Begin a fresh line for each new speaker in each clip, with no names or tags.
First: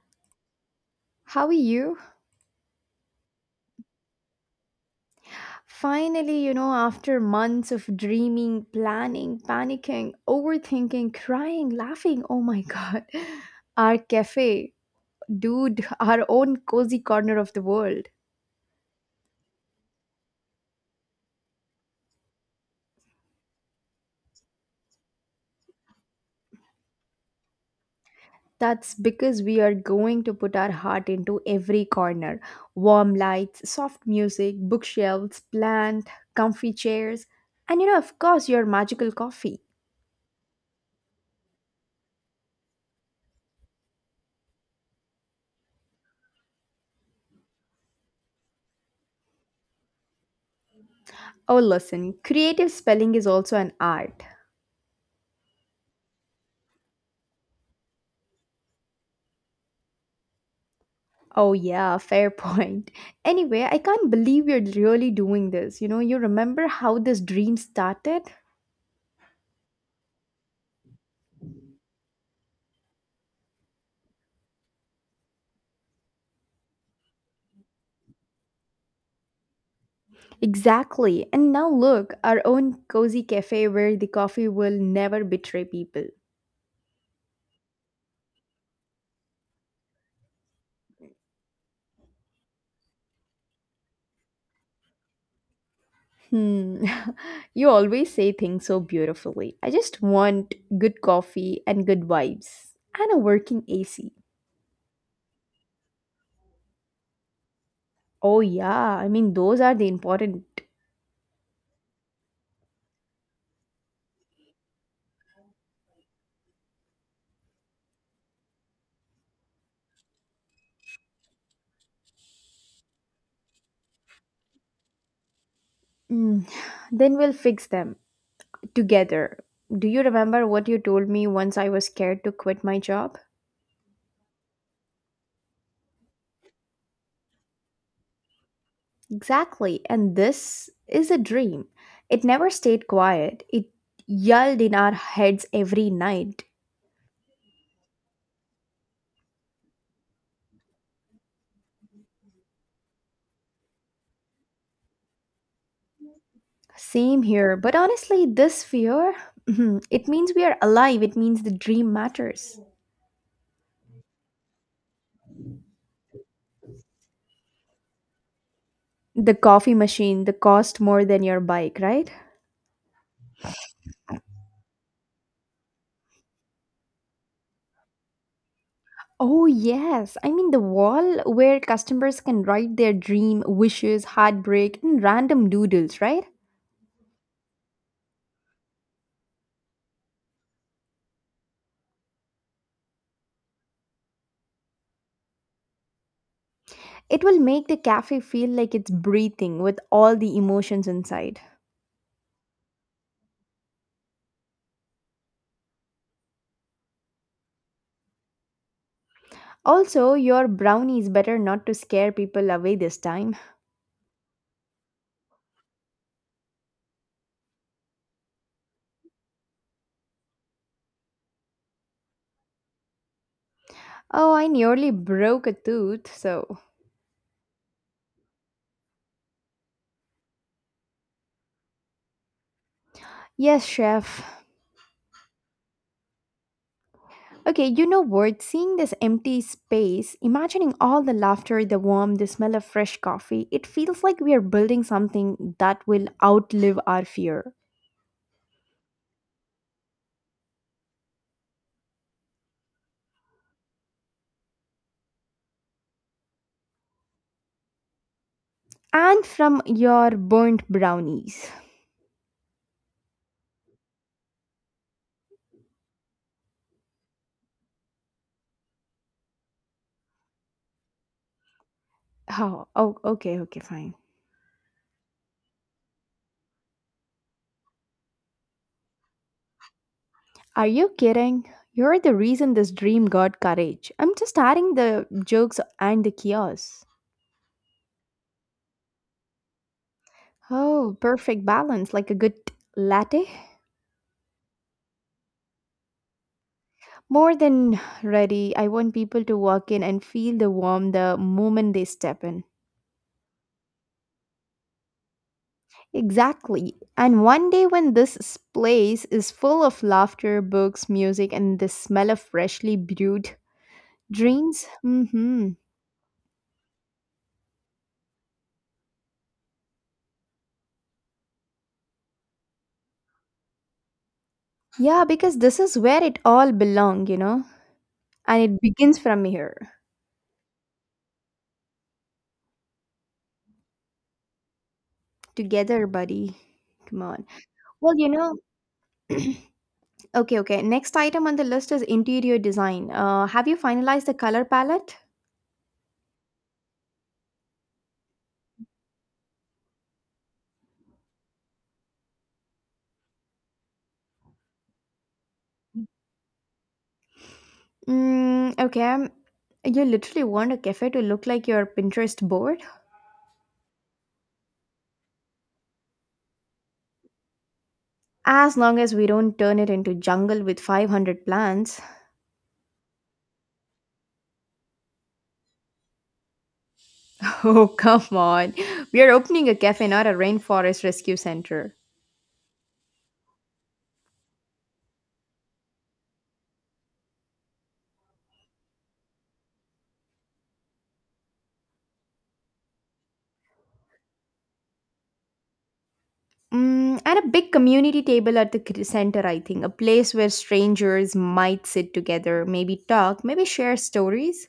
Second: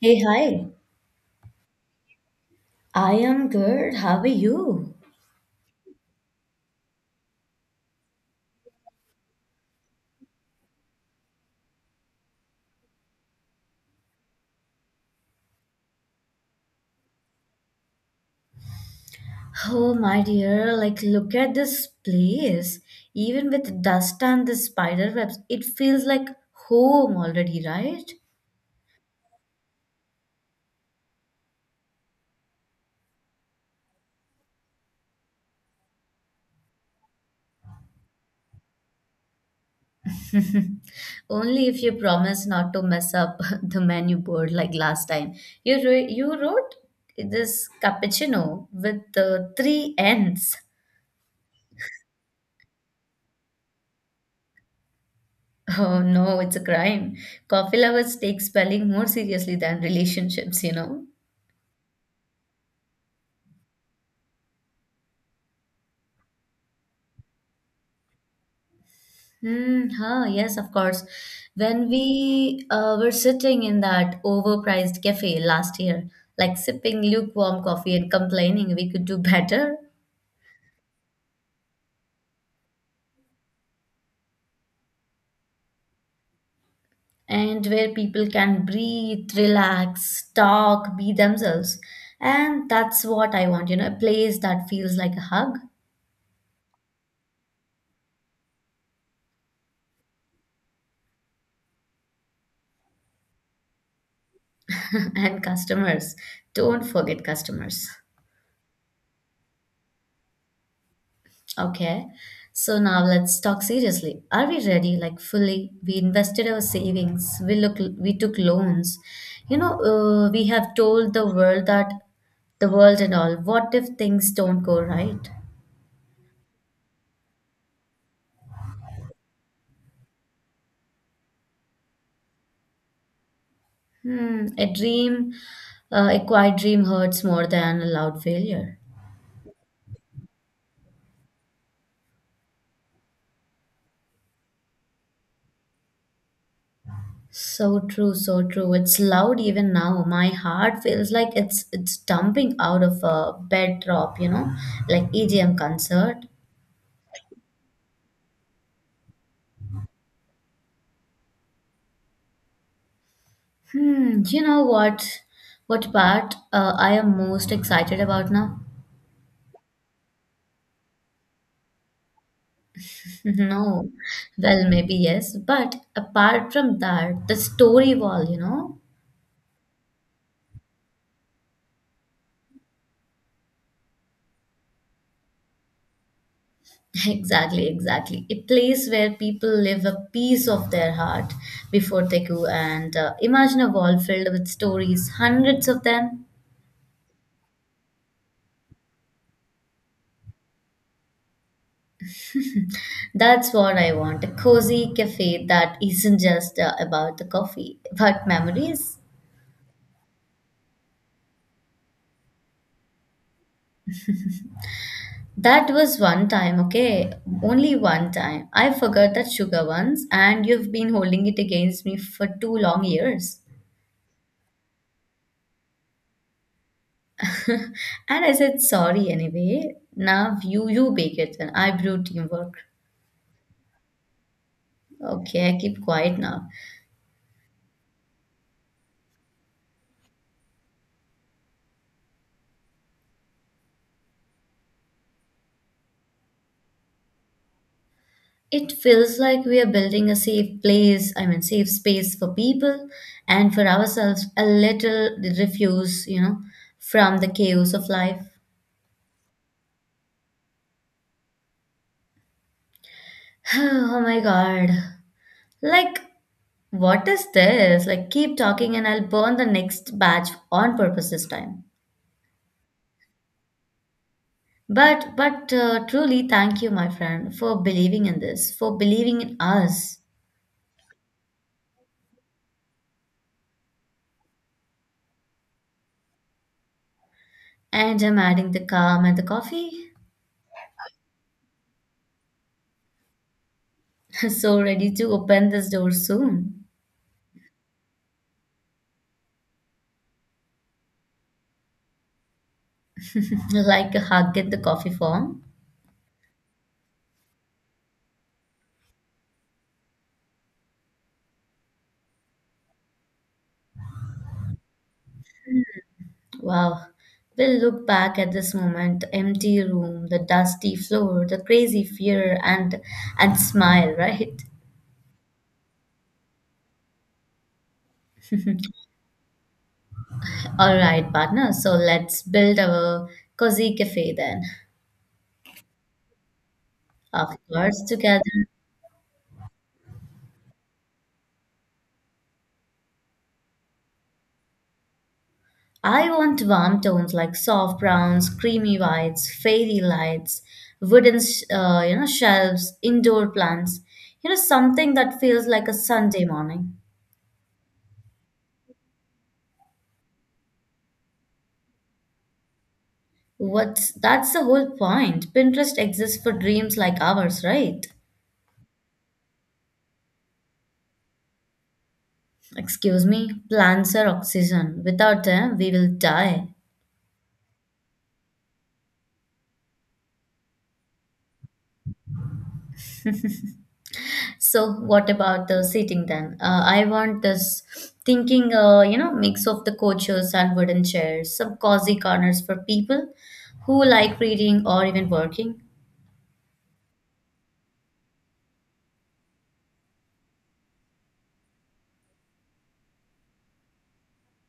Hey, hi.
How are you?
I am good. How are you?
Finally, after months of dreaming, planning, panicking, overthinking, crying, laughing, oh my god, our cafe, dude, our own cozy corner of the world.
Oh, my dear, like, look at this place. Even with dust and the spider webs, it feels like home already, right?
That's because we are going to put our heart into every corner: warm lights, soft music, bookshelves, plant, comfy chairs, and of course, your magical coffee.
Only if you promise not to mess up the menu board like last time. You wrote this cappuccino with the three N's.
Oh, listen, creative spelling is also an art.
Oh no, it's a crime. Coffee lovers take spelling more seriously than relationships.
Oh, yeah, fair point. Anyway, I can't believe you're really doing this. You remember how this dream started?
Hmm. Huh, yes, of course. When we were sitting in that overpriced cafe last year, like sipping lukewarm coffee and complaining we could do better.
Exactly. And now look, our own cozy cafe where the coffee will never betray people.
And where people can breathe, relax, talk, be themselves. And that's what I want, a place that feels like a hug.
Hmm. You always say things so beautifully. I just want good coffee and good vibes and a working AC.
And customers. Don't forget customers.
Oh, yeah. I mean, those are the important.
Okay, so now let's talk seriously. Are we ready? Like fully, we invested our savings. We took loans. You know, we have told the world that the world and all. What if things don't go right?
Mm. Then we'll fix them together. Do you remember what you told me once I was scared to quit my job?
Hmm, a quiet dream hurts more than a loud failure.
Exactly, and this is a dream. It never stayed quiet, it yelled in our heads every night.
So true, so true. It's loud even now. My heart feels like it's dumping out of a bedrock, like EDM concert.
Same here, but honestly, this fear it means we are alive, it means the dream matters.
Hmm, you know what? What part I am most excited about now?
The coffee machine, the cost more than your bike, right?
No. Well, maybe yes, but apart from that, the story wall, you know?
Oh, yes. I mean, the wall where customers can write their dream, wishes, heartbreak, and random doodles, right?
Exactly, exactly. A place where people live a piece of their heart before they go and imagine a wall filled with stories, hundreds of them.
It will make the cafe feel like it's breathing with all the emotions inside.
That's what I want, a cozy cafe that isn't just about the coffee, but memories.
Also, your brownie is better not to scare people away this time.
That was one time, okay? Only one time. I forgot that sugar once, and you've been holding it against me for two long years.
Oh, I nearly broke a tooth, so.
And I said sorry anyway. Now you bake it and I brew teamwork.
Yes, chef.
Okay, I keep quiet now.
Okay, you know what? Seeing this empty space, imagining all the laughter, the warmth, the smell of fresh coffee, it feels like we are building something that will outlive our fear.
It feels like we are building a safe place, I mean safe space for people and for ourselves, a little refuse, from the chaos of life.
And from your burnt brownies.
Oh my god. Like what is this? Like, keep talking and I'll burn the next batch on purpose this time.
Oh, oh, okay, okay, fine.
But, truly, thank you, my friend, for believing in this, for believing in us.
Are you kidding? You're the reason this dream got courage. I'm just adding the jokes and the chaos.
And I'm adding the calm and the coffee.
Oh, perfect balance, like a good latte.
So ready to open this door soon.
More than ready, I want people to walk in and feel the warmth the moment they step in.
Like a hug in the coffee form.
Exactly. And one day when this place is full of laughter, books, music, and the smell of freshly brewed drinks. Mm-hmm.
Wow. We'll look back at this moment, the empty room, the dusty floor, the crazy fear, and smile, right?
Yeah, because this is where it all belong. And it begins from here.
All right, partner. So let's build our cozy cafe then.
Together, buddy. Come on.
Of course,
Well,
together.
okay, okay. Next item on the list is interior design. Have you finalized the color palette?
I want warm tones like soft browns, creamy whites, fairy lights, wooden, shelves, indoor plants. You know, something that feels like a Sunday morning.
Mm, okay. You literally want a cafe to look like your Pinterest board?
What's that's the whole point. Pinterest exists for dreams like ours, right?
As long as we don't turn it into jungle with 500 plants.
Excuse me, plants are oxygen. Without them, we will die.
Oh, come on. We are opening a cafe, not a rainforest rescue center.
So what about the seating then? I want this thinking, mix of the coaches and wooden chairs, some cozy corners for people who like reading or even working.
Mm, and a big community table at the center, I think. A place where strangers might sit together, maybe talk, maybe share stories.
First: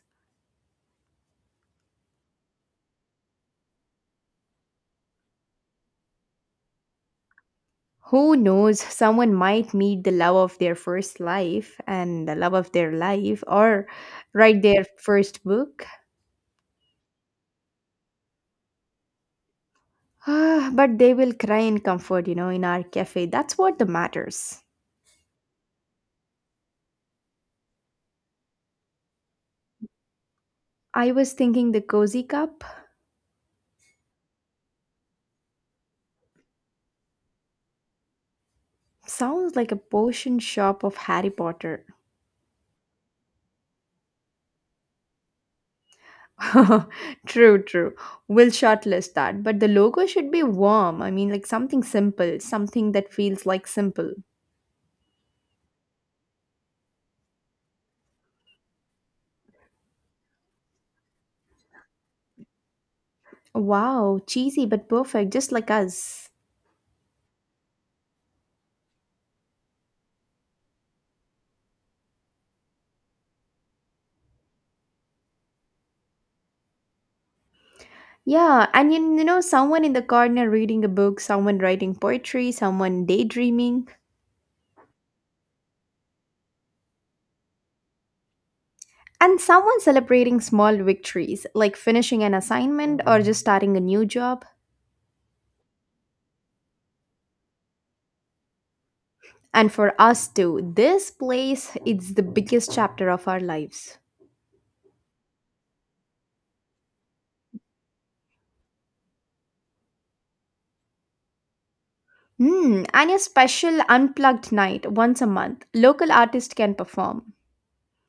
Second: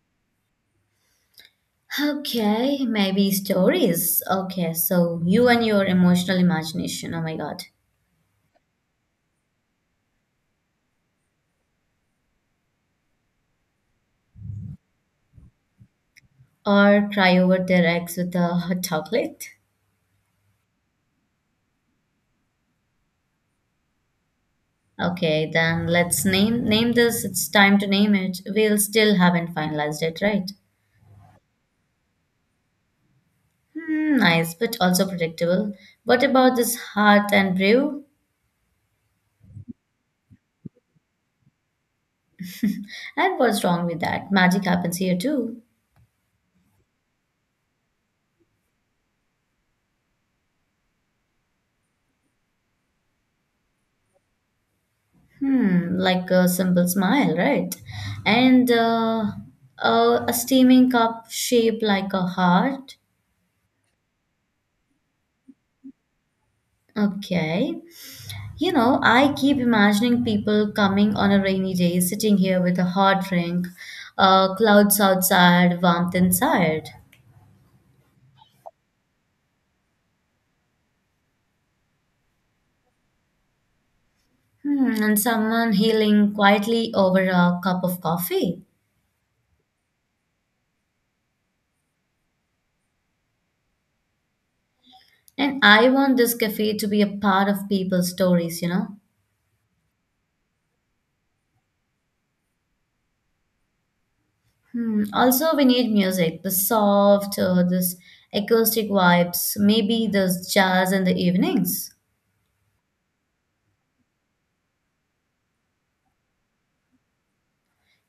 Okay, maybe stories. Okay, so you and your emotional imagination. Oh my God.
Who knows, someone might meet the love of their first life and the love of their life or write their first book.
Or cry over their eggs with a hot chocolate.
Ah, but they will cry in comfort, in our cafe. That's what the matters.
Okay, then let's name this. It's time to name it. We'll still haven't finalized it, right?
I was thinking the cozy cup
Hmm, nice, but also predictable. What about this heart and brew?
sounds like a potion shop of Harry Potter.
And what's wrong with that? Magic happens here too.
True, true. We'll shortlist that. But the logo should be warm. I mean, like something simple, something that feels like simple.
Hmm, like a simple smile, right? And a steaming cup shaped like a heart.
Wow, cheesy but perfect, just like us.
Okay. You know, I keep imagining people coming on a rainy day, sitting here with a hot drink, clouds outside, warmth inside.
Yeah, and someone in the corner reading a book, someone writing poetry, someone daydreaming,
Hmm, and someone healing quietly over a cup of coffee.
and someone celebrating small victories like finishing an assignment or just starting a new job.
And I want this cafe to be a part of people's stories.
And for us too, this place it's the biggest chapter of our lives.
Hmm. Also, we need music, this acoustic vibes, maybe this jazz in the evenings.
Hmm, and a special unplugged night once a month. Local artist can perform.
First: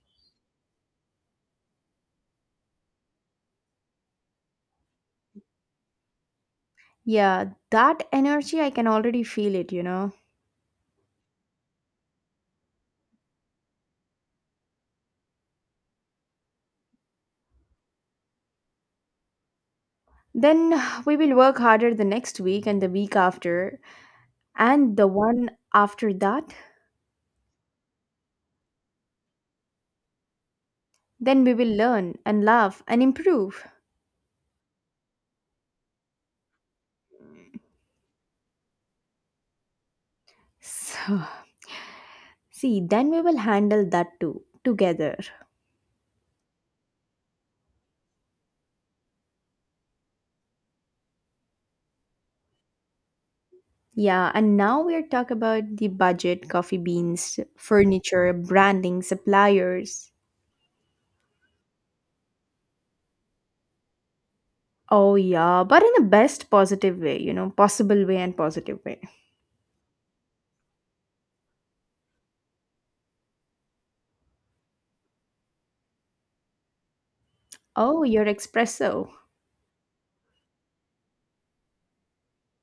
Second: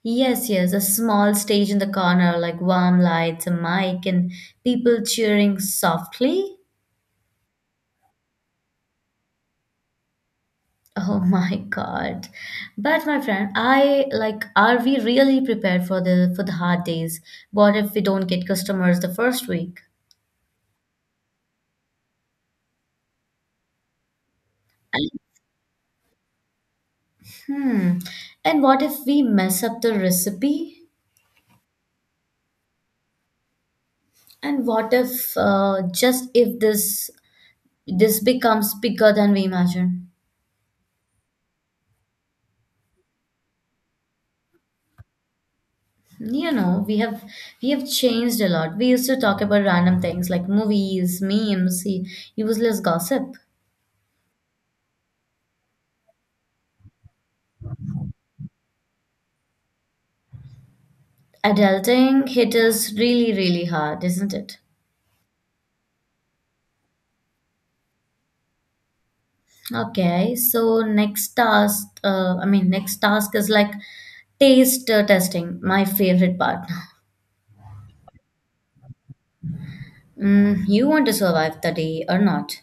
Yes, yes, a small stage in the corner, like warm lights, a mic, and people cheering softly.
Yeah, that energy, I can already feel it, you know.
Oh my God. But my friend, I like, are we really prepared for the hard days? What if we don't get customers the first week?
Then we will work harder the next week and the week after, and the one after that.
Hmm. And what if we mess up the recipe?
Then we will learn and laugh and improve.
And what if just if this becomes bigger than we imagine?
So, see, then we will handle that too, together.
You know, we have changed a lot. We used to talk about random things like movies, memes, useless gossip.
Yeah, and now we are talk about the budget, coffee beans, furniture, branding, suppliers.
Adulting hit us really, really hard, isn't it?
Oh, yeah, but in the best positive way, possible way and positive way.
Okay, so next task, I mean, next task is like taste testing, my favorite part.
Oh, your espresso.
Mm, you want to survive the day or not?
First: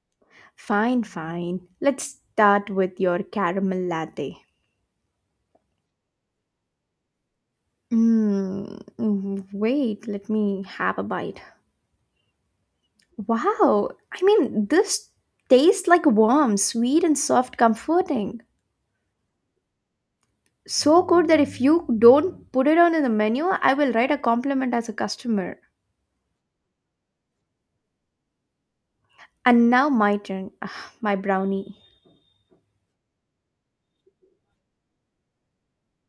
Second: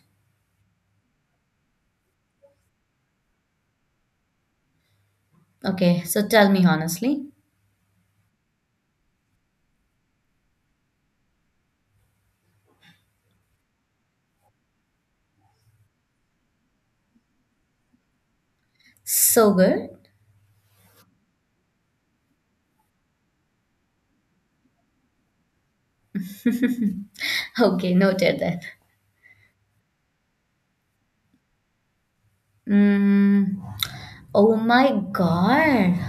Fine, fine. Let's start with your caramel latte.
Okay, so tell me honestly.
Mm, mm, wait, let me have a bite. Wow, I mean, this tastes like warm, sweet, and soft, comforting.
So good.
So good that if you don't put it on in the menu, I will write a compliment as a customer.
Okay, noted that.
And now my turn. Ah, my brownie.
Mm, oh my god.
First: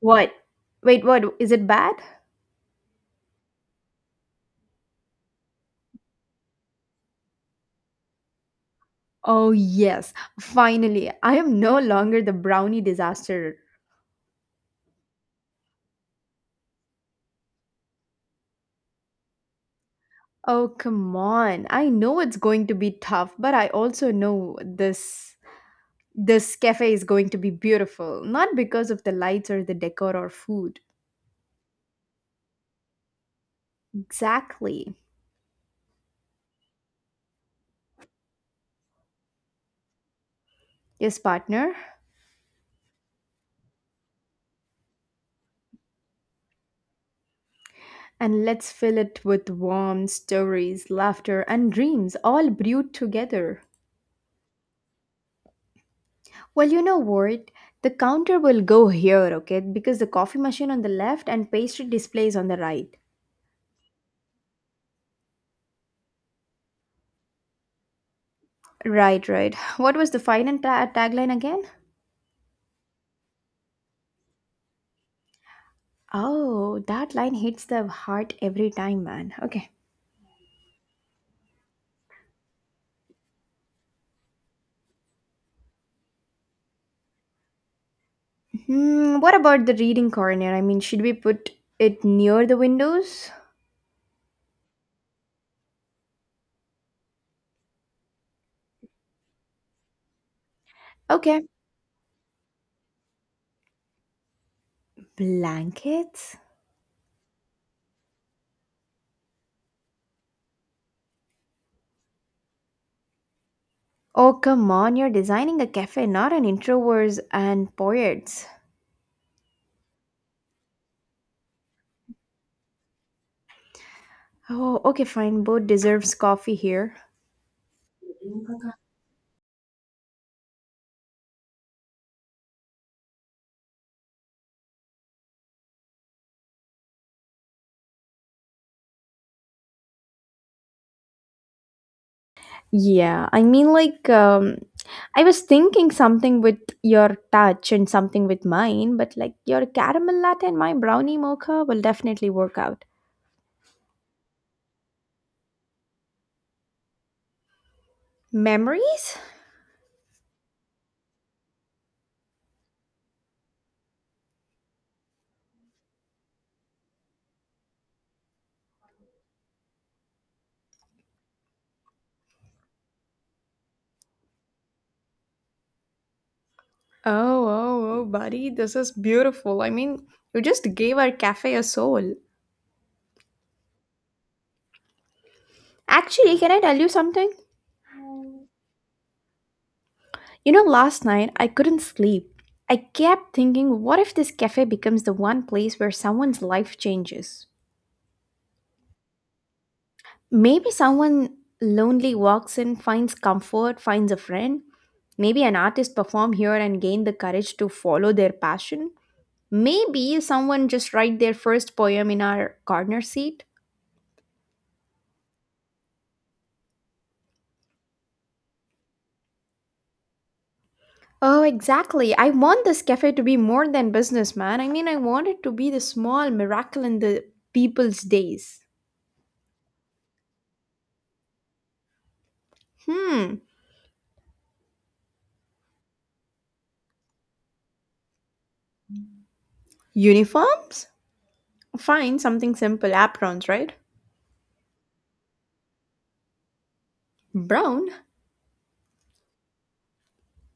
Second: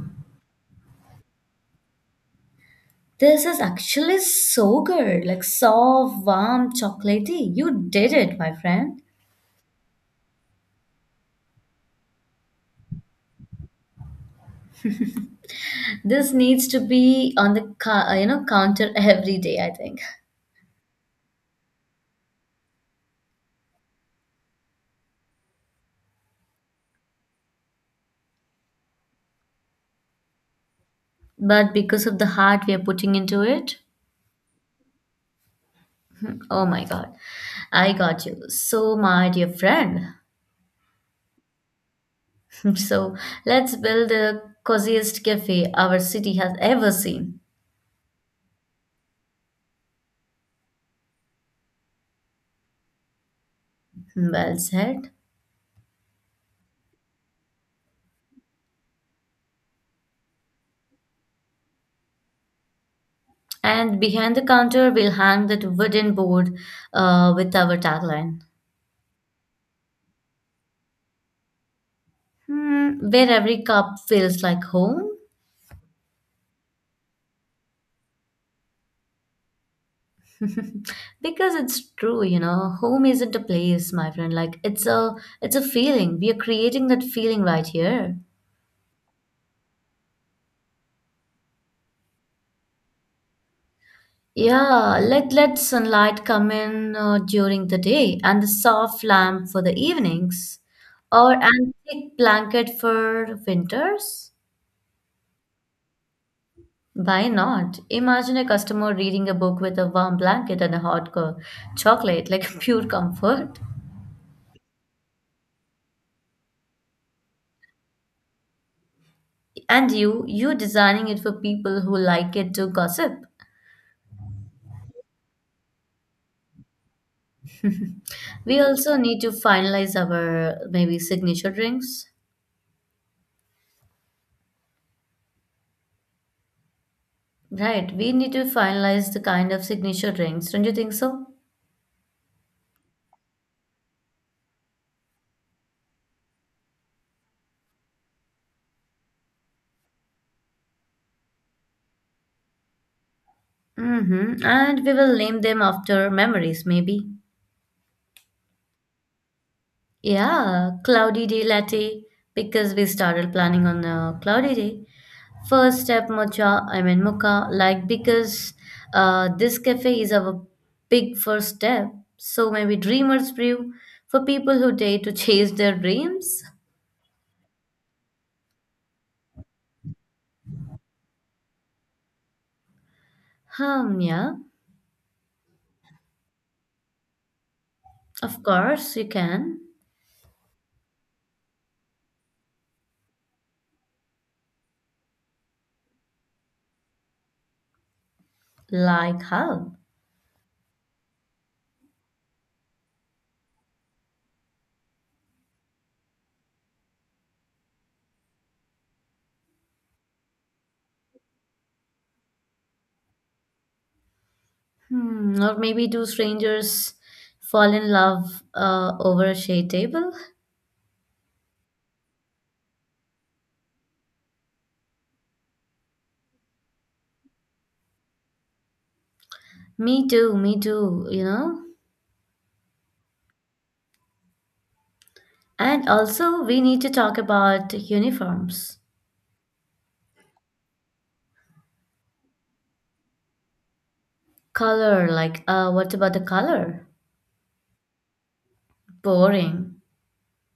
What? Wait, what? Is it bad?
This is actually so good. Like soft, warm, chocolatey. You did it, my friend.
Oh, yes, finally, I am no longer the brownie disaster.
This needs to be on the counter every day, I think.
Oh, come on. I know it's going to be tough, but I also know this cafe is going to be beautiful, not because of the lights or the decor or food.
But because of the heart we are putting into it,
Exactly.
oh my god. I got you. So my dear friend.
Yes, partner.
So let's build the coziest cafe our city has ever seen.
And let's fill it with warm stories, laughter, and dreams all brewed together.
Well said.
Well, you know what? The counter will go here, okay? Because the coffee machine on the left and pastry displays on the right.
And behind the counter, we'll hang that wooden board with our tagline,
Right, right. What was the final tagline again?
where every cup feels like home.
Oh, that line hits the heart every time, man. Okay.
Because it's true, home isn't a place, my friend. Like it's a feeling. We are creating that feeling right here.
Hmm, what about the reading corner? I mean, should we put it near the windows?
Yeah, let sunlight come in during the day and the soft lamp for the evenings, or
Okay.
an thick blanket for winters.
Blankets?
Why not? Imagine a customer reading a book with a warm blanket and a hot chocolate, like pure comfort.
Oh, come on. You're designing a cafe, not an introverts and poets.
And you designing it for people who like it to gossip.
Oh, okay, fine. Both deserves coffee here.
We also need to finalize our maybe signature drinks. Right, we need to finalize the kind of signature drinks, don't you think so?
Yeah, I mean, like, I was thinking something with your touch and something with mine, but like your caramel latte and my brownie mocha will definitely work out.
Mm-hmm. And we will name them after memories, maybe.
Memories?
Yeah, cloudy day latte, because we started planning on a cloudy day. First step mocha, I mean mocha, like because this cafe is our big first step. So maybe dreamers brew for people who dare to chase their dreams.
Oh, oh, oh, buddy, this is beautiful. I mean, you just gave our cafe a soul.
Hmm, yeah,
Actually, can I tell you something?
of course you can.
You know, last night I couldn't sleep. I kept thinking, what if this cafe becomes the one place where someone's life changes?
Like how?
Maybe someone lonely walks in, finds comfort, finds a friend. Maybe an artist perform here and gain the courage to follow their passion. Maybe someone just write their first poem in our corner seat.
Hmm, or maybe do strangers fall in love over a shade table?
Oh, exactly. I want this cafe to be more than business, man. I mean, I want it to be the small miracle in the people's days.
Me too, you know?
Hmm.
And also, we need to talk about uniforms.
Uniforms? Fine, something simple. Aprons, right?
Color, like, what about the color?
Brown?
Boring.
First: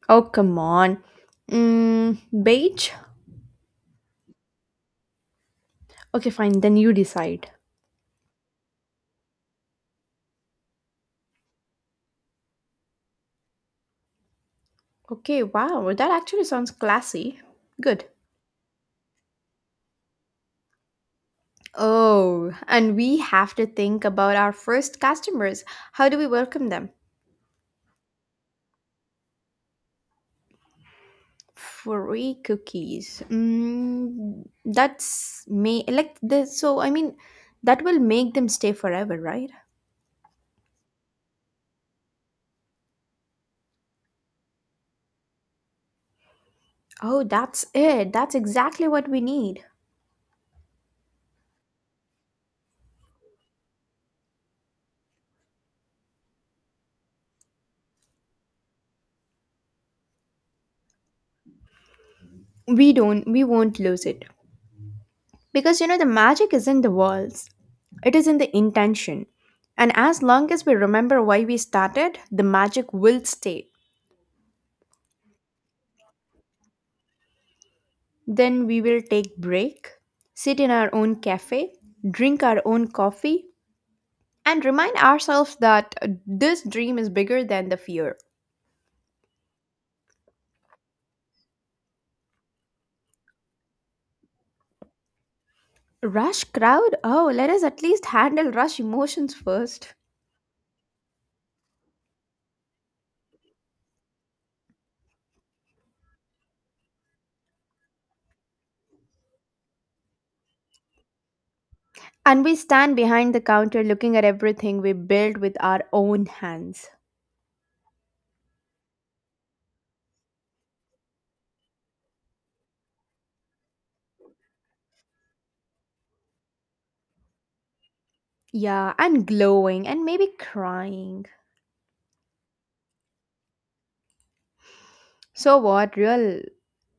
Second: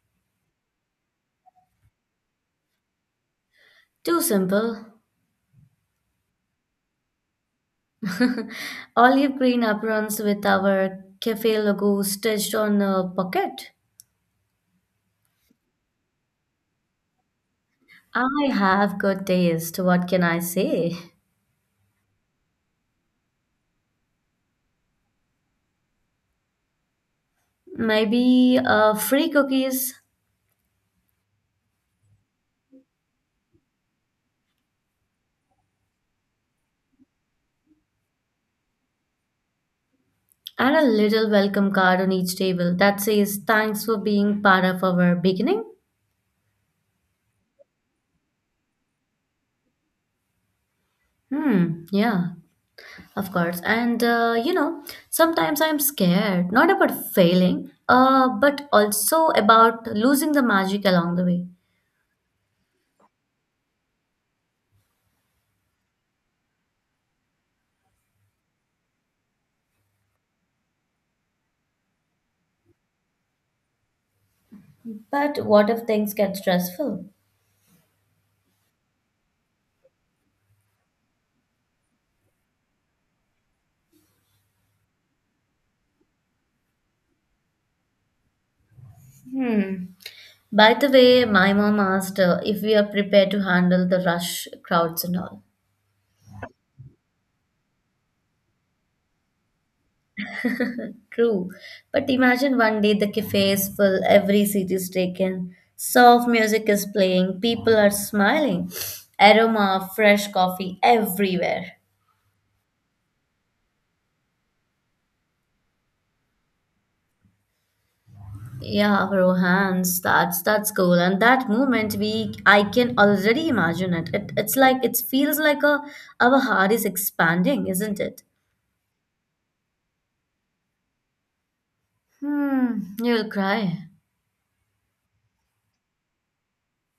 Oh, come on. Mm, beige?
Too simple.
Okay, fine. Then you decide.
Olive green aprons with our cafe logo stitched on the pocket.
Okay, wow, that actually sounds classy. Good.
I have good taste, what can I say?
Oh, and we have to think about our first customers. How do we welcome them?
Maybe free cookies
Free cookies. Mm, that's me. Like the so I mean, that will make them stay forever, right?
and a little welcome card on each table that says thanks for being part of our beginning.
Oh, that's it. That's exactly what we need.
Hmm, yeah, of course. And sometimes I'm scared, not about failing, but also about losing the magic along the way.
We don't. We won't lose it. Because you know, the magic is in the walls, it is in the intention. And as long as we remember why we started, the magic will stay.
But what if things get stressful?
Then we will take break, sit in our own cafe, drink our own coffee, and remind ourselves that this dream is bigger than the fear.
hmm by the way, my mom asked if we are prepared to handle the rush crowds and all.
Rush crowd? Oh, let us at least handle rush emotions first.
True. But imagine one day the cafe is full, every seat is taken, soft music is playing, people are smiling, aroma of fresh coffee everywhere.
And we stand behind the counter looking at everything we built with our own hands.
Yeah, Rohans, that's cool. And that moment we I can already imagine it. It's like it feels like a our heart is expanding, isn't it?
Yeah, and glowing and maybe crying.
Hmm, you'll cry.
So, what real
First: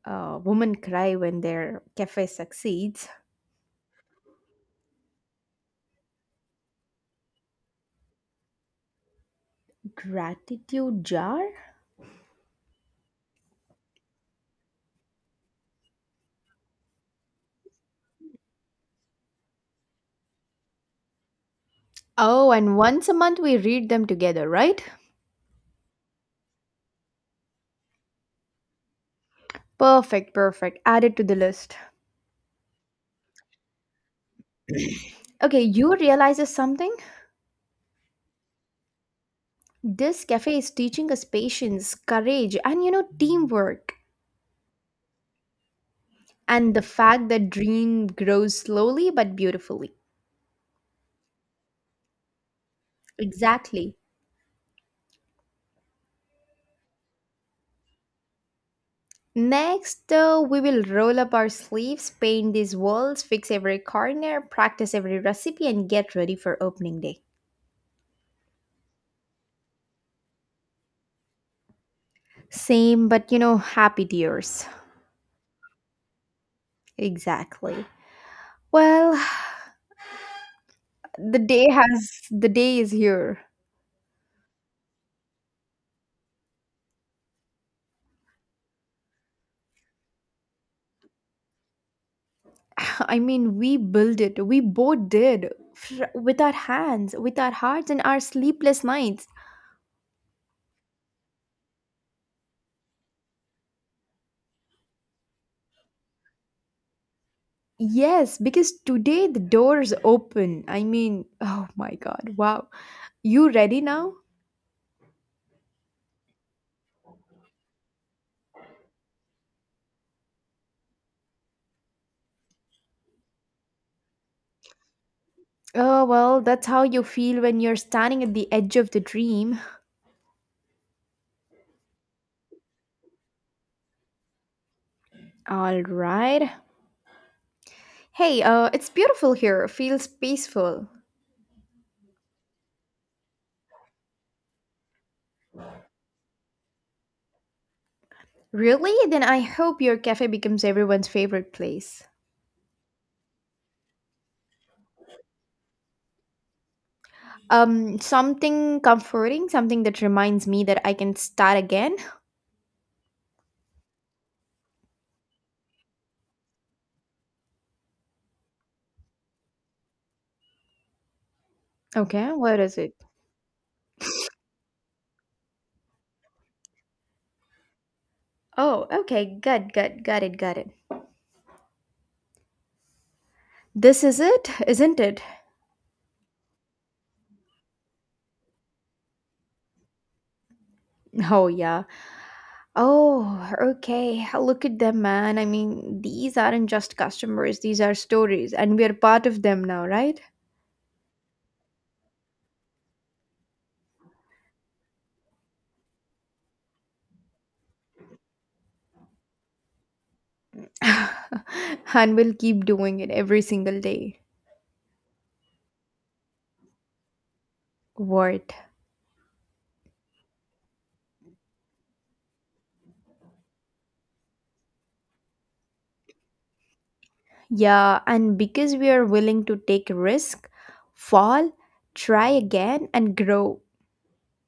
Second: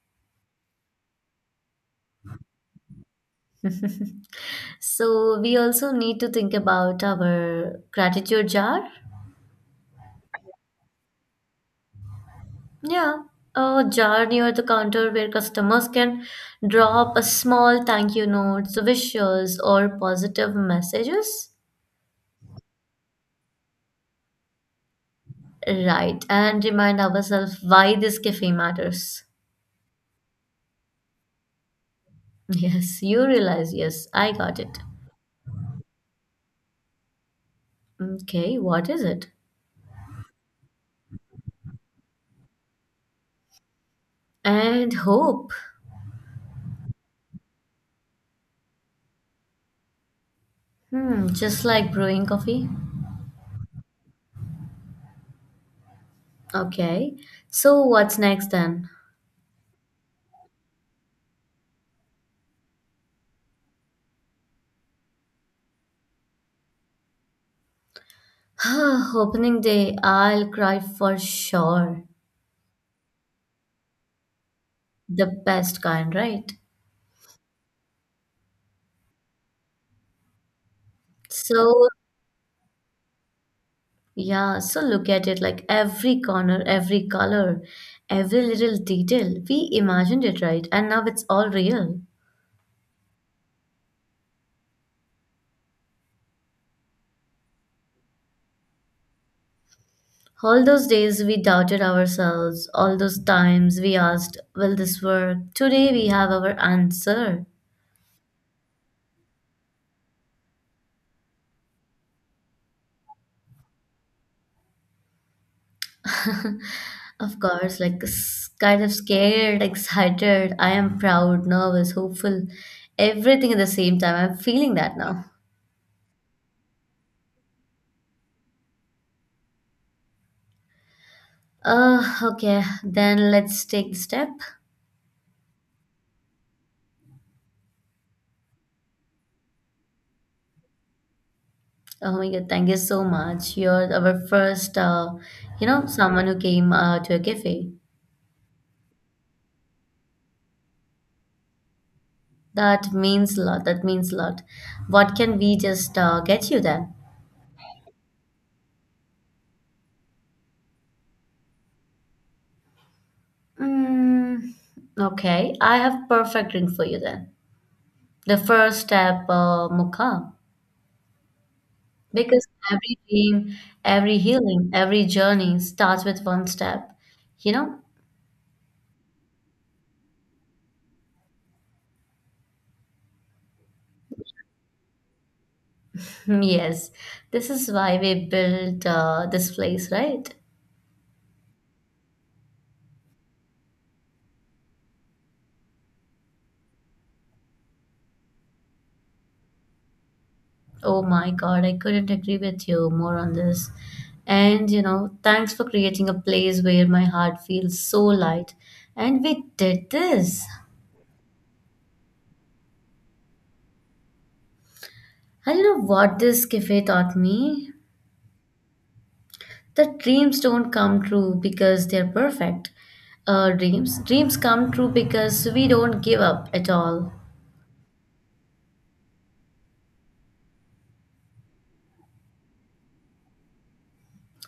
women cry when their cafe succeeds?
So we also need to think about our gratitude jar.
Gratitude jar?
Yeah, a jar near the counter where customers can drop a small thank you notes, wishes, or positive messages.
Oh, and once a month we read them together, right?
Right, and remind ourselves why this cafe matters.
Perfect, perfect. Add it to the list.
Yes, you realize, yes, I got it.
Okay, you realize something?
Okay, what is it?
This cafe is teaching us patience, courage, and you know, teamwork.
And hope.
And the fact that dream grows slowly but beautifully.
Hmm, just like brewing coffee.
Exactly.
Okay, so what's next then?
Next, we will roll up our sleeves, paint these walls, fix every corner, practice every recipe, and get ready for opening day.
Opening day, I'll cry for sure.
Same, but you know, happy tears.
The best kind, right?
Exactly. Well,
So.
the day is here.
Yeah, so look at it like every corner, every color, every little detail. We imagined it, right? And now it's all real.
I mean, we built it. We both did with our hands, with our hearts, and our sleepless nights.
All those days we doubted ourselves, all those times we asked, will this work? Today we have our answer.
Yes, because today the doors open. I mean, oh my God! Wow, you ready now?
Of course, like kind of scared, excited, I am proud, nervous, hopeful, everything at the same time. I'm feeling that now.
Oh, well, that's how you feel when you're standing at the edge of the dream.
Okay, then let's take the step.
All right. Hey, it's beautiful here. Feels peaceful.
Oh my God, thank you so much. You're our first, someone who came to a cafe.
Really? Then I hope your cafe becomes everyone's favorite place.
That means a lot. That means a lot. What can we just get you then?
Something comforting, something that reminds me that I can start again.
Mm, okay, I have perfect drink for you then. The first step, mukha.
Okay,
Because
what is it?
every dream, every healing, every journey starts with one step. You know?
Oh, okay, good, good, got it, got it. This is it, isn't it?
Yes. This is why we built this place, right?
Oh, yeah. Oh, okay. Look at them, man. I mean, these aren't just customers, these are stories, and we are part of them now, right?
Oh my God, I couldn't agree with you more on this. And thanks for creating a place where my heart feels so light. And we did this.
And we'll keep doing it every single day.
And you know what this cafe taught me?
Word.
That dreams don't come true because they're perfect. Dreams come true because we don't give up at all.
Yeah, and because we are willing to take risk, fall, try again, and grow.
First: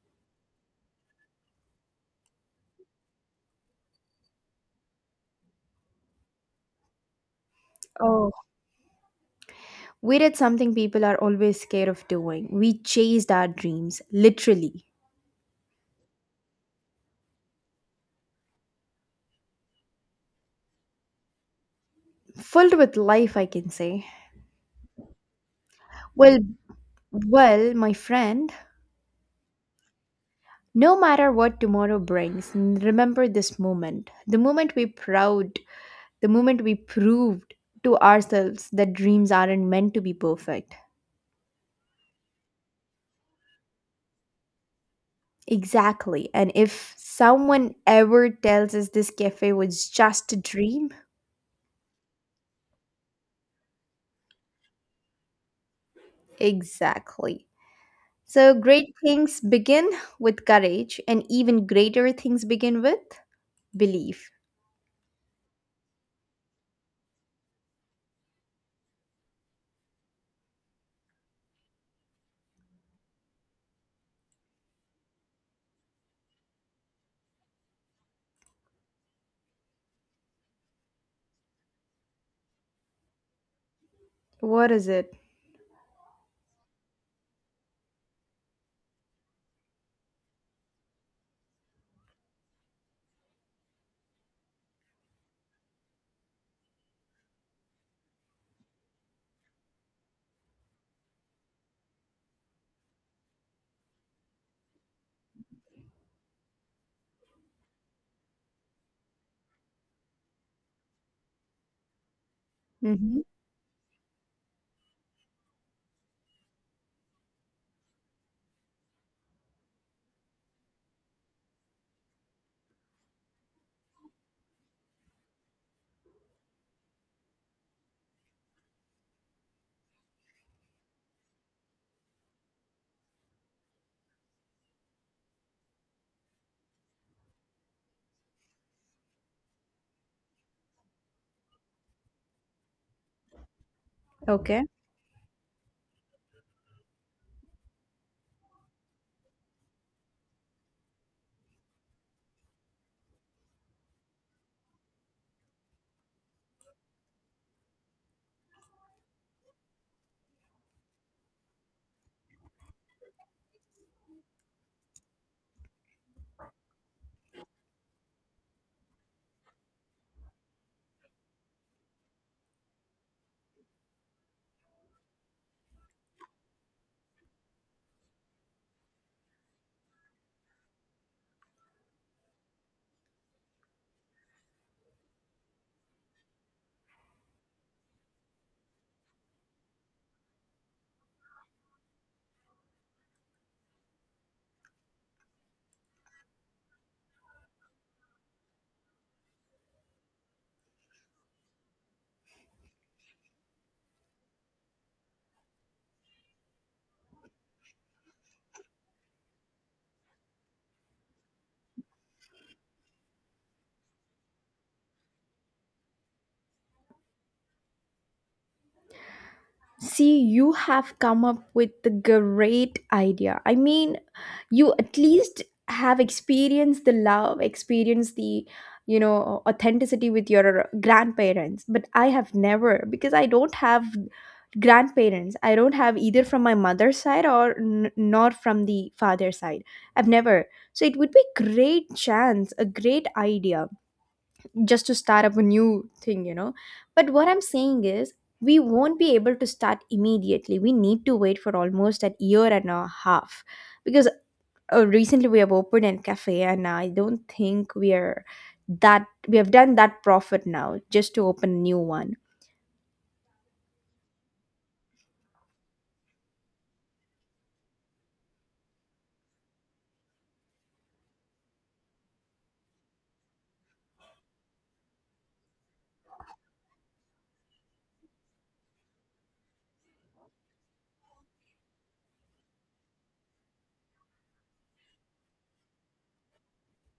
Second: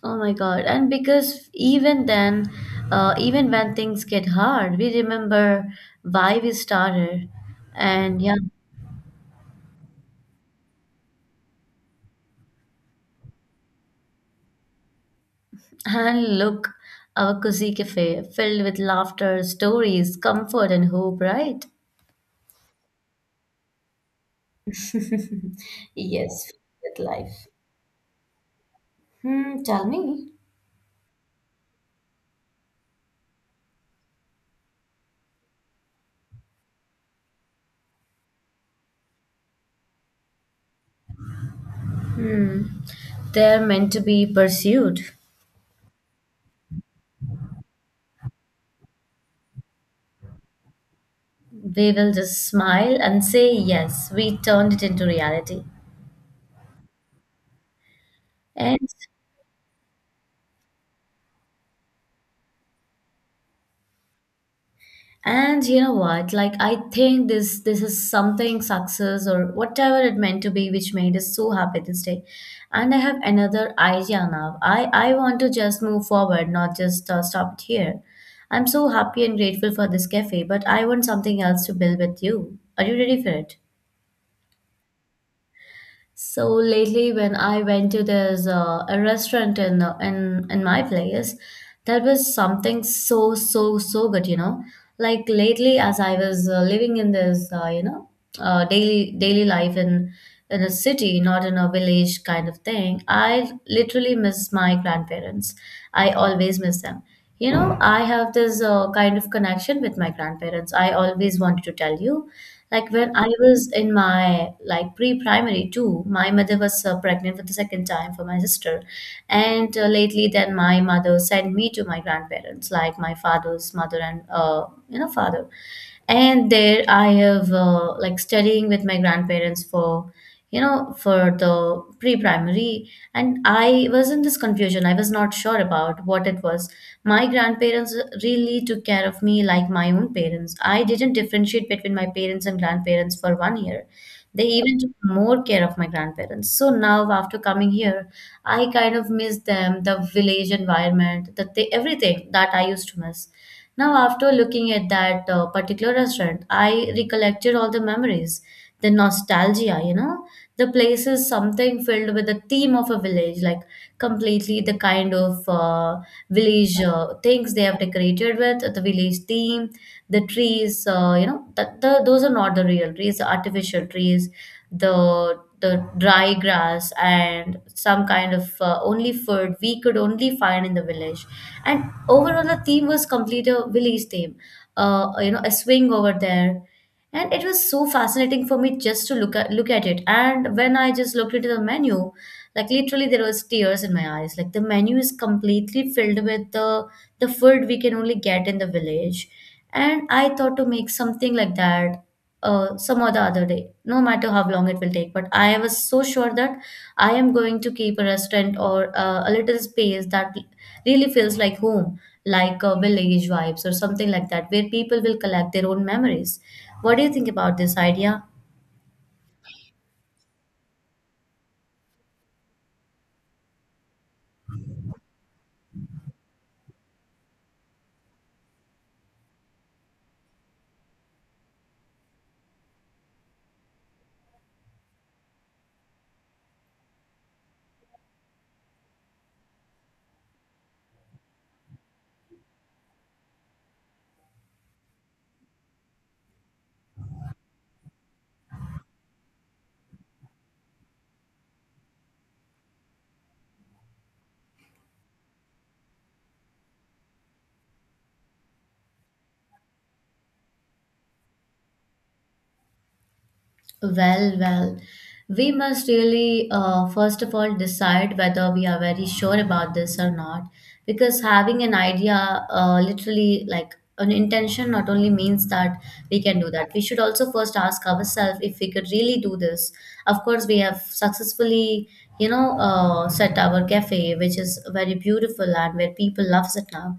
Oh my God. And because even then, even when things get hard, we remember why we started. And
Oh,
yeah.
we did something people are always scared of doing. We chased our dreams, literally.
And look, our cozy cafe, filled with laughter, stories, comfort, and hope, right?
Filled with life, I can say. Well,
Yes, with life.
well, my friend.
Hmm, tell me.
No matter what tomorrow brings, remember this moment. The moment we proved to ourselves that dreams aren't meant to be perfect.
Hmm. They're meant to be pursued.
Exactly. And if someone ever tells us this cafe was just a dream,
We will just smile and say, "Yes, we turned it into reality."
exactly. So
And
great things begin with courage, and even greater things begin with belief.
And you know what? Like I think this is something success or whatever it meant to be which made us so happy this day. And I have another idea now. I want to just move forward, not just stop it here. I'm so happy and grateful for this cafe, but I want something else to build with you. Are you ready for it?
What is it?
So lately, when I went to this a restaurant in, in my place, that was something so so so good, you know. Like lately, as I was living in this, daily life in a city, not in a village kind of thing, I literally miss my grandparents. I always miss them. You know, I have this kind of connection with my grandparents. I always wanted to tell you like when
Mm-hmm.
I was in my like pre-primary too, my mother was pregnant for the second time for my sister, and lately then my mother sent me to my grandparents, like my father's mother and you know father, and there I have like studying with my grandparents for you know, for the pre-primary. And I was in this confusion. I was not sure about what it was. My grandparents really took care of me like my own parents. I didn't differentiate between my parents and grandparents for one year. They
Okay.
even took more care of my grandparents. So now, after coming here, I kind of miss them, the village environment, everything that I used to miss. Now, after looking at that particular restaurant, I recollected all the memories, the nostalgia, you know, the place is something filled with the theme of a village, like completely the kind of village things. They have decorated with the village theme, the trees, you know, that the, those are not the real trees, the artificial trees, the dry grass, and some kind of only food we could only find in the village. And overall the theme was complete a village theme, you know, a swing over there. And it was so fascinating for me just to look at it. And when I just looked into the menu, like literally there was tears in my eyes. Like the menu is completely filled with the food we can only get in the village. And I thought to make something like that some or the other day, no matter how long it will take. But I was so sure that I am going to keep a restaurant or a little space that really feels like home, like village vibes or something like that, where people will collect their own memories. What do you think about this idea?
See, you have come up with a great idea. I mean, you at least have experienced the love, experienced the authenticity with your grandparents. But I have never, because I don't have grandparents. I don't have either from my mother's side or nor from the father's side. I've never. So it would be great chance, a great idea just to start up a new thing. But what I'm saying is, we won't be able to start immediately. We need to wait for almost a year and a half because recently we have opened a cafe, and I don't think we are that we have done that profit now just to open a new one.
Well, well, we must really first of all decide whether we are very sure about this or not, because having an idea, literally like an intention, not only means that we can do that. We should also first ask ourselves if we could really do this. Of course, we have successfully, you know, set our cafe, which is very beautiful and where people loves it now.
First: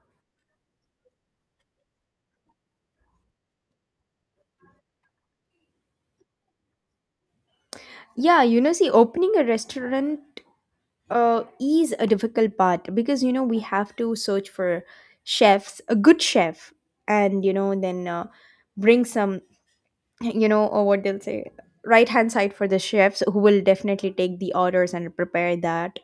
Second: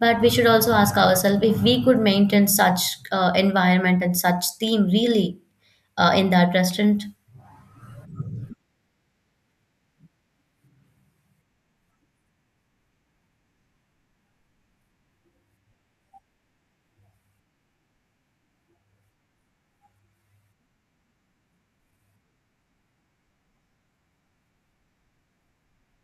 But we should also ask ourselves if we could maintain such environment and such theme, really in that restaurant.
Yeah, you know, see, opening a restaurant is a difficult part because you know we have to search for chefs, a good chef, and you know then bring some you know or what they'll say right hand side for the chefs who will definitely take the orders and prepare that.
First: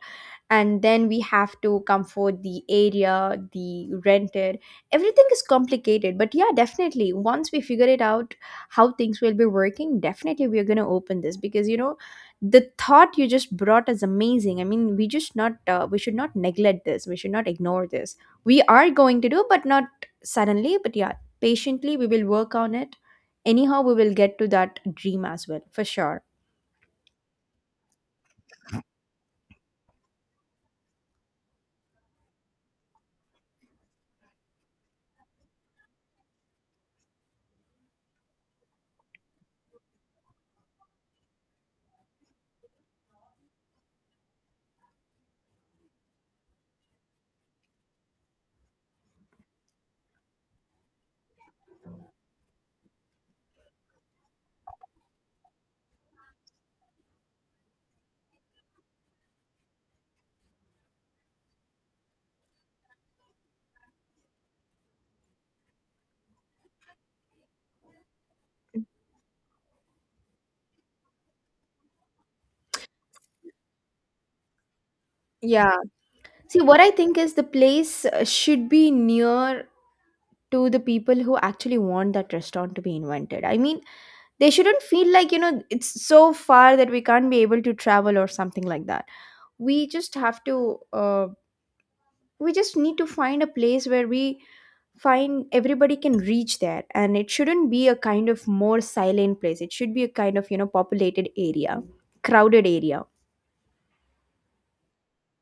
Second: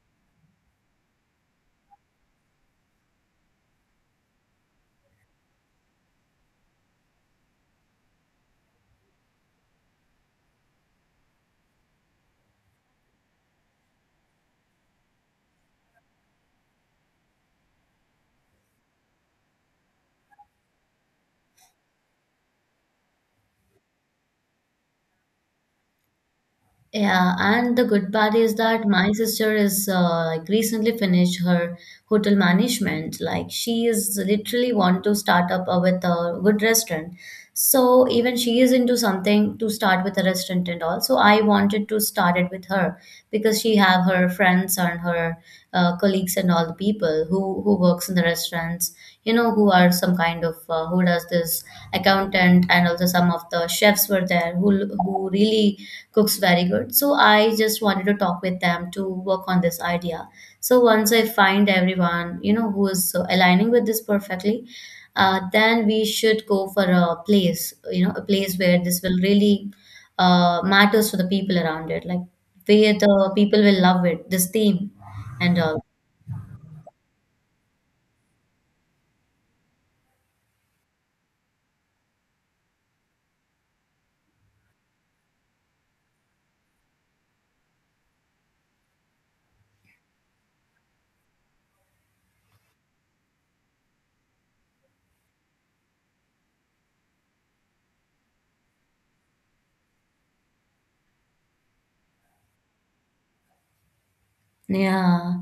And then we have to comfort the area, the rented, everything is complicated. But yeah, definitely once we figure it out how things will be working, definitely we are going to open this because you know the thought you just brought is amazing. I mean, we just not we should not neglect this, we should not ignore this. We are going to do, but not suddenly, but yeah, patiently we will work on it. Anyhow, we will get to that dream as well for sure.
Yeah, and the good part is that my sister is like recently finished her hotel management. Like she is literally want to start up with a good restaurant. So even she is into something to start with a restaurant and all. So I wanted to start it with her because she have her friends and her colleagues and all the people who works in the restaurants, you know, who are some kind of who does this accountant, and also some of the chefs were there who really cooks very good. So I just wanted to talk with them to work on this idea. So once I find everyone, you know, who is aligning with this perfectly, then we should go for a place, you know, a place where this will really matters to the people around it, like where the people will love it, this theme and
Yeah.
all.
See, what I think is the place should be near to the people who actually want that restaurant to be invented. I mean, they shouldn't feel like, you know, it's so far that we can't be able to travel or something like that. We just have to, we just need to find a place where we find everybody can reach there. And it shouldn't be a kind of more silent place. It should be a kind of, you know, populated area, crowded area.
Yeah,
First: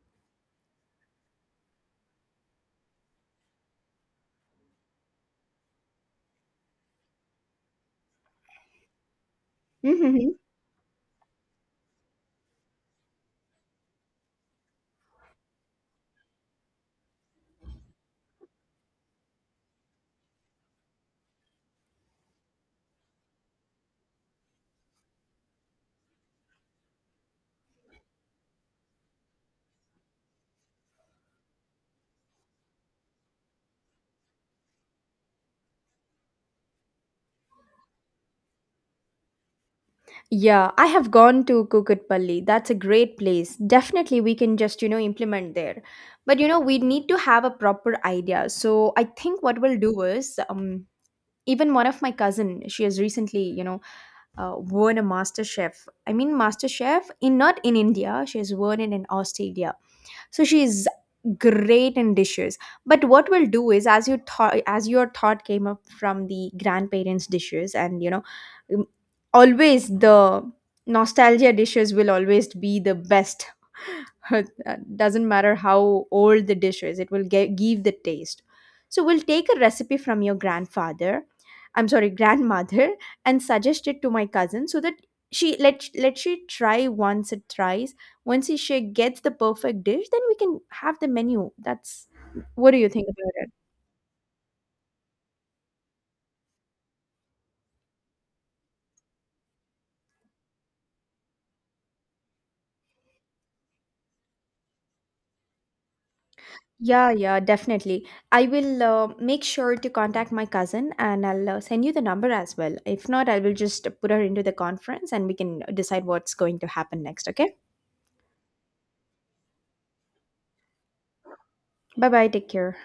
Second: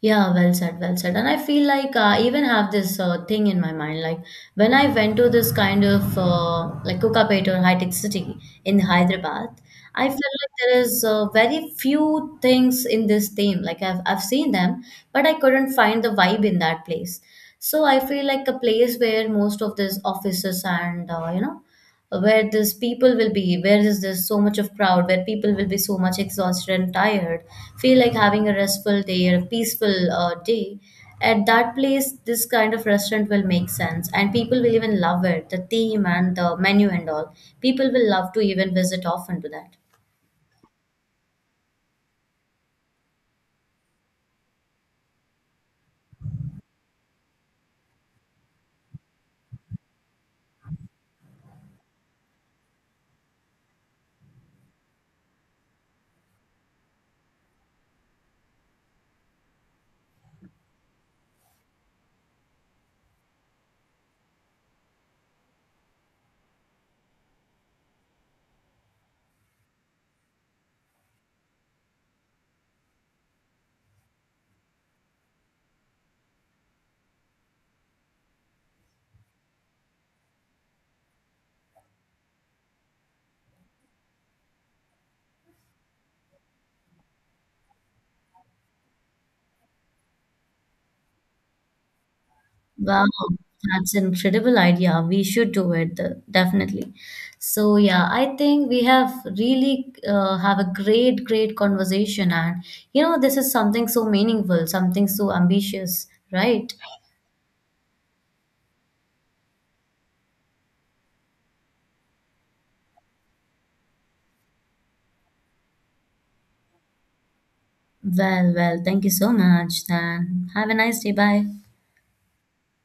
yeah, well said, well said. And I feel like I even have this thing in my mind. Like when I went to this kind of like Cookapet or high tech city in Hyderabad, I feel like there is very few things in this theme. Like I've seen them, but I couldn't find the vibe in that place. So I feel like a place where most of these offices and you know, where this people will be, where is this so much of crowd, where people will be so much exhausted and tired, feel like having a restful day or a peaceful day at that place, this kind of restaurant will make sense and people will even love it, the theme and the menu and all. People will love to even visit often to that.
Yeah, I have gone to Kukutpalli. That's a great place. Definitely, we can just, you know, implement there. But, you know, we need to have a proper idea. So I think what we'll do is, even one of my cousin, she has recently, won a master chef. I mean, master chef in not in India. She has won it in Australia, so she is great in dishes. But what we'll do is, as you thought, as your thought came up from the grandparents dishes, and you know, um, always the nostalgia dishes will always be the best. Uh, doesn't matter how old the dish is, it will give the taste. So we'll take a recipe from your grandfather, I'm sorry, grandmother, and suggest it to my cousin so that she let she try once it tries. Once the chef gets the perfect dish, then we can have the menu. That's, what do you
Wow,
think about it?
that's an incredible idea. We should do it, definitely. So yeah, I think we have really have a great, great conversation, and you know, this is something so meaningful, something so ambitious, right?
Yeah, yeah, definitely. I will make sure to contact my cousin, and I'll send you the number as well. If not, I will just put her into the conference, and we can decide what's going to happen next, okay?
Well, well, thank you so much, then. Have a nice day. Bye.
Bye bye, take care.